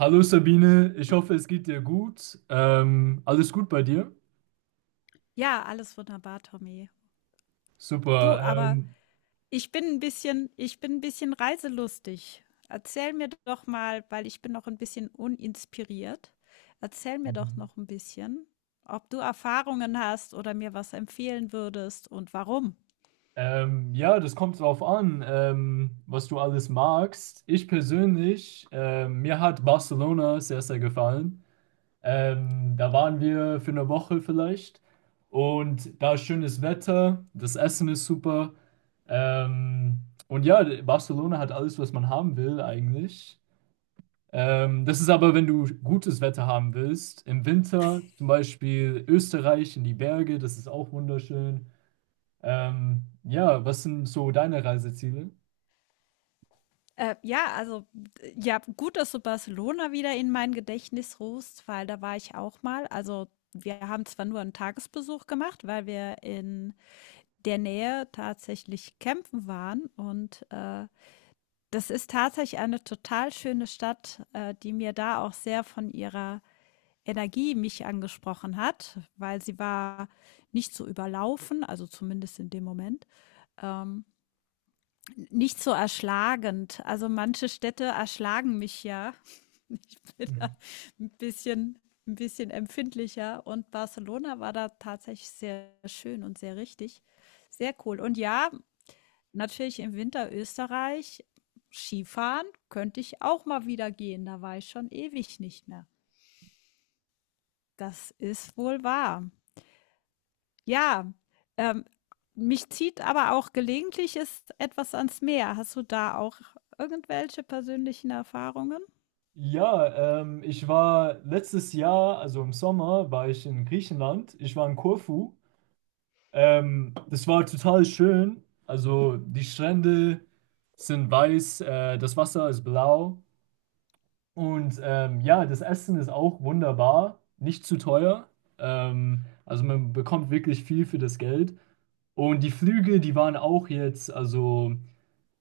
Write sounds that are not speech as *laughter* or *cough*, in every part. Hallo Sabine, ich hoffe, es geht dir gut. Alles gut bei dir? Ja, alles wunderbar, Tommy. Super. Du, aber ich bin ein bisschen reiselustig. Erzähl mir doch mal, weil ich bin noch ein bisschen uninspiriert. Erzähl mir doch noch ein bisschen, ob du Erfahrungen hast oder mir was empfehlen würdest und warum. Ja, das kommt drauf an, was du alles magst. Ich persönlich, mir hat Barcelona sehr, sehr gefallen. Da waren wir für eine Woche vielleicht. Und da ist schönes Wetter, das Essen ist super. Ähm, und ja, Barcelona hat alles, was man haben will eigentlich. Das ist aber, wenn du gutes Wetter haben willst. Im Winter zum Beispiel Österreich in die Berge, das ist auch wunderschön. Ja, was sind so deine Reiseziele? Ja, also, d ja, gut, dass du Barcelona wieder in mein Gedächtnis rufst, weil da war ich auch mal. Also, wir haben zwar nur einen Tagesbesuch gemacht, weil wir in der Nähe tatsächlich campen waren das ist tatsächlich eine total schöne Stadt, die mir da auch sehr von ihrer Energie mich angesprochen hat, weil sie war nicht so überlaufen, also zumindest in dem Moment, ähm, nicht so erschlagend. Also manche Städte erschlagen mich ja *laughs* mit ein bisschen empfindlicher, und Barcelona war da tatsächlich sehr schön und sehr richtig. Sehr cool. Und ja, natürlich im Winter Österreich. Skifahren könnte ich auch mal wieder gehen, da war ich schon ewig nicht mehr. Das ist wohl wahr. Ja, ähm, mich zieht aber auch gelegentlich ist etwas ans Meer. Hast du da auch irgendwelche persönlichen Erfahrungen? Ja, ich war letztes Jahr, also im Sommer, war ich in Griechenland. Ich war in Korfu. Das war total schön. Also die Strände sind weiß, das Wasser ist blau. Und ja, das Essen ist auch wunderbar, nicht zu teuer. Also man bekommt wirklich viel für das Geld. Und die Flüge, die waren auch jetzt, also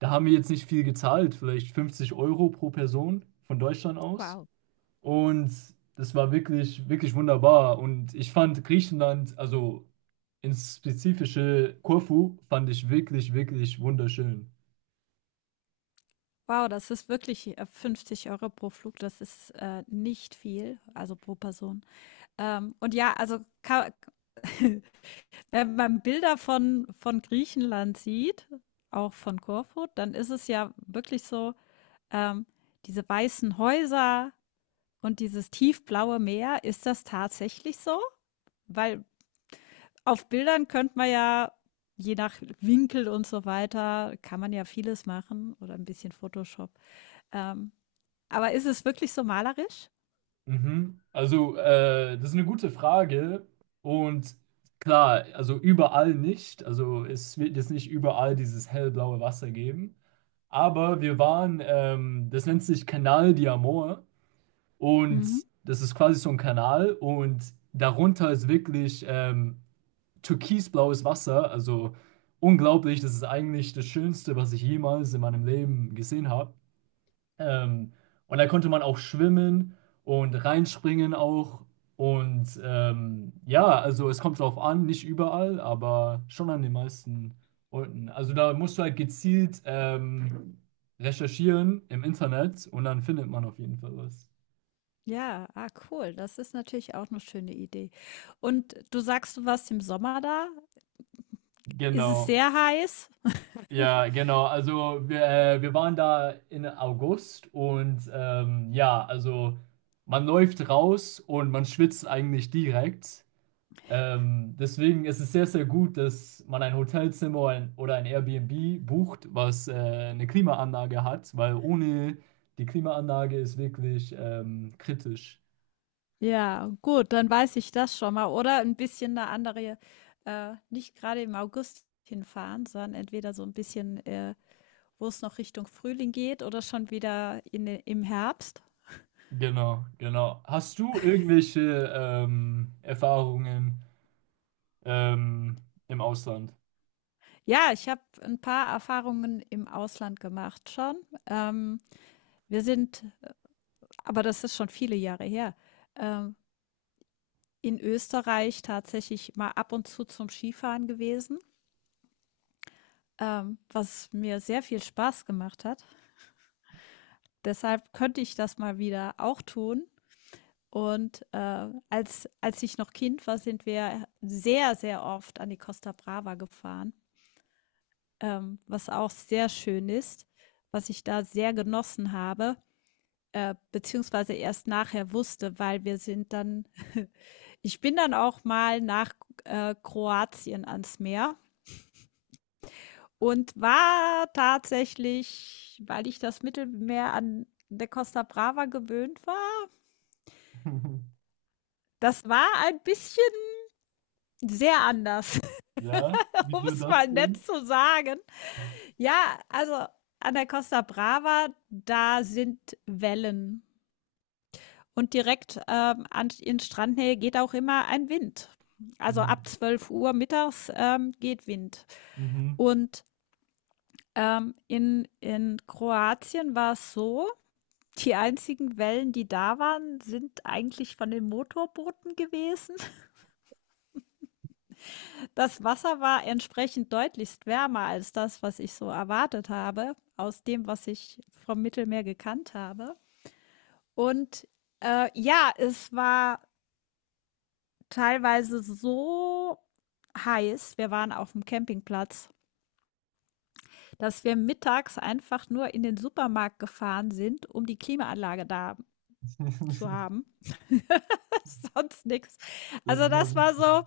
da haben wir jetzt nicht viel gezahlt, vielleicht 50 Euro pro Person von Deutschland aus. Wow. Und das war wirklich, wirklich wunderbar. Und ich fand Griechenland, also ins spezifische Korfu, fand ich wirklich, wirklich wunderschön. Wow, das ist wirklich 50 Euro pro Flug, das ist nicht viel, also pro Person. Und ja, also ka *laughs* Wenn man Bilder von Griechenland sieht, auch von Korfu, dann ist es ja wirklich so, ähm, diese weißen Häuser und dieses tiefblaue Meer, ist das tatsächlich so? Weil auf Bildern könnte man ja, je nach Winkel und so weiter, kann man ja vieles machen oder ein bisschen Photoshop. Ähm, aber ist es wirklich so malerisch? Mhm. Also, das ist eine gute Frage. Und klar, also überall nicht. Also, es wird jetzt nicht überall dieses hellblaue Wasser geben. Aber wir waren, das nennt sich Canal di Amor. Und Mhm. das ist quasi so ein Kanal. Und darunter ist wirklich türkisblaues Wasser. Also, unglaublich. Das ist eigentlich das Schönste, was ich jemals in meinem Leben gesehen habe. Ähm, und da konnte man auch schwimmen und reinspringen auch. Und ja, also es kommt drauf an, nicht überall, aber schon an den meisten Orten. Also da musst du halt gezielt recherchieren im Internet und dann findet man auf jeden Fall was. Ja, ah, cool. Das ist natürlich auch eine schöne Idee. Und du sagst, du warst im Sommer da. Ist es Genau. sehr heiß? Ja, genau. Also wir, wir waren da in August und ja, also man läuft raus und man schwitzt eigentlich direkt. Deswegen ist es sehr, sehr gut, dass man ein Hotelzimmer oder ein Airbnb bucht, was eine Klimaanlage hat, weil ohne die Klimaanlage ist wirklich kritisch. Ja, gut, dann weiß ich das schon mal. Oder ein bisschen eine andere, nicht gerade im August hinfahren, sondern entweder so ein bisschen, wo es noch Richtung Frühling geht oder schon wieder im Herbst. Genau, genau. Hast du irgendwelche Erfahrungen ähm, im Ausland? Ja, ich habe ein paar Erfahrungen im Ausland gemacht schon. Ähm, Wir sind, aber das ist schon viele Jahre her, ähm, in Österreich tatsächlich mal ab und zu zum Skifahren gewesen, was mir sehr viel Spaß gemacht hat. Deshalb könnte ich das mal wieder auch tun. Und als ich noch Kind war, sind wir sehr, sehr oft an die Costa Brava gefahren, was auch sehr schön ist, was ich da sehr genossen habe, beziehungsweise erst nachher wusste, weil wir sind dann, *laughs* ich bin dann auch mal nach Kroatien ans Meer und war tatsächlich, weil ich das Mittelmeer an der Costa Brava gewöhnt war, *laughs* das war ein bisschen sehr anders, Ja, *laughs* um wieso es mal das nett denn? zu sagen. Ja, also an der Costa Brava, da sind Wellen. Und direkt in Strandnähe geht auch immer ein Wind. Also Hm. ab 12 Uhr mittags geht Wind. Mhm. Und in Kroatien war es so, die einzigen Wellen, die da waren, sind eigentlich von den Motorbooten gewesen. Das Wasser war entsprechend deutlichst wärmer als das, was ich so erwartet habe, aus dem, was ich vom Mittelmeer gekannt habe. Und ja, es war teilweise so heiß, wir waren auf dem Campingplatz, dass wir mittags einfach nur in den Supermarkt gefahren sind, um die Klimaanlage da zu *laughs* haben. *laughs* Sonst nichts. Das Also ist ja das war witzig. so,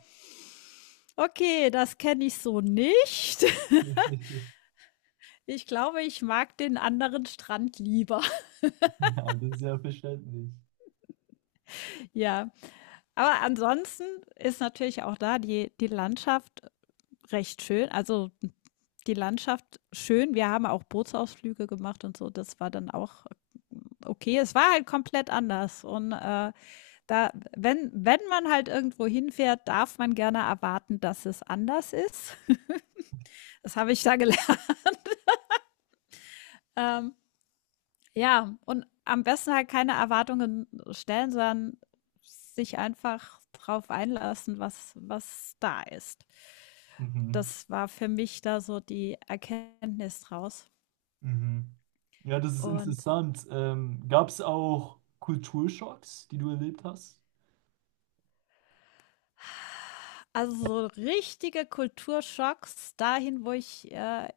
okay, das kenne ich so nicht. *laughs* Ich glaube, ich mag den anderen Strand lieber. *laughs* Ja, das ist ja verständlich. Ja, aber ansonsten ist natürlich auch da die Landschaft recht schön. Also, die Landschaft schön. Wir haben auch Bootsausflüge gemacht und so. Das war dann auch okay. Es war halt komplett anders, und, da wenn man halt irgendwo hinfährt, darf man gerne erwarten, dass es anders ist. *laughs* Das habe ich da gelernt. Ähm, Ja, und am besten halt keine Erwartungen stellen, sondern sich einfach drauf einlassen, was da ist. Mhm. Das war für mich da so die Erkenntnis draus. Mhm. Ja, das ist Und interessant. Gab es auch Kulturschocks, die du erlebt hast? also so richtige Kulturschocks dahin, wo ich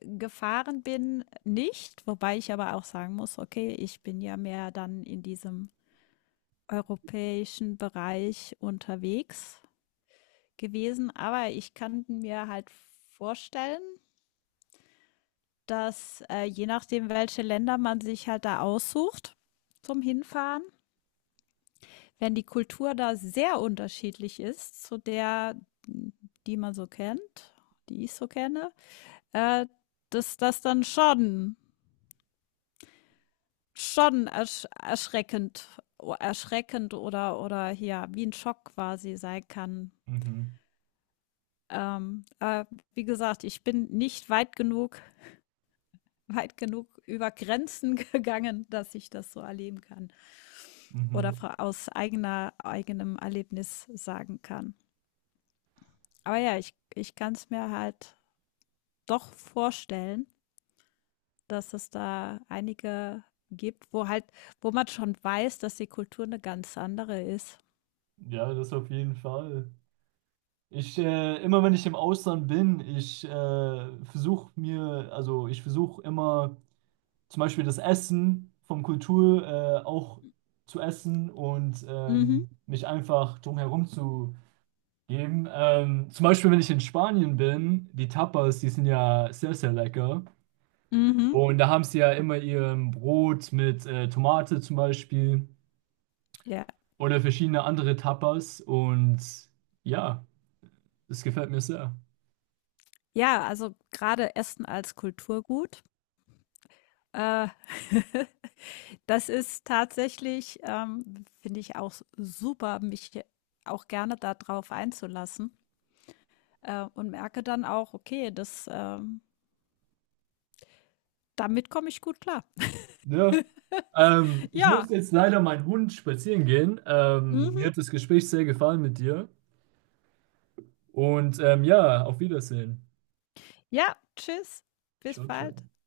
gefahren bin, nicht. Wobei ich aber auch sagen muss, okay, ich bin ja mehr dann in diesem europäischen Bereich unterwegs gewesen. Aber ich kann mir halt vorstellen, dass je nachdem, welche Länder man sich halt da aussucht zum Hinfahren, wenn die Kultur da sehr unterschiedlich ist zu der, die man so kennt, die ich so kenne, äh, dass das dann schon erschreckend, erschreckend oder hier wie ein Schock quasi sein kann. Mhm. Ähm, äh, Wie gesagt, ich bin nicht weit genug, weit genug über Grenzen *laughs* gegangen, dass ich das so erleben kann. Mhm. Oder aus eigenem Erlebnis sagen kann. Aber ja, ich kann es mir halt doch vorstellen, dass es da einige gibt, wo man schon weiß, dass die Kultur eine ganz andere ist. Ja, das auf jeden Fall. Ich, immer wenn ich im Ausland bin, ich versuche mir, also ich versuche immer zum Beispiel das Essen vom Kultur auch zu essen und Mhm. Mich einfach drumherum zu geben. Zum Beispiel, wenn ich in Spanien bin, die Tapas, die sind ja sehr, sehr lecker. Mhm. Und da haben sie ja immer ihr Brot mit Tomate zum Beispiel Ja. oder verschiedene andere Tapas. Und ja, das gefällt mir sehr. Ja, also gerade Essen als Kulturgut. Äh, *laughs* Das ist tatsächlich, finde ich auch super, mich auch gerne darauf einzulassen und merke dann auch, okay, das damit komme ich gut klar. Ja. *laughs* Ich muss Ja. jetzt leider meinen Hund spazieren gehen. Mir Mhm. hat das Gespräch sehr gefallen mit dir. Und ja, auf Wiedersehen. Ja, tschüss. Bis Ciao, bald. ciao.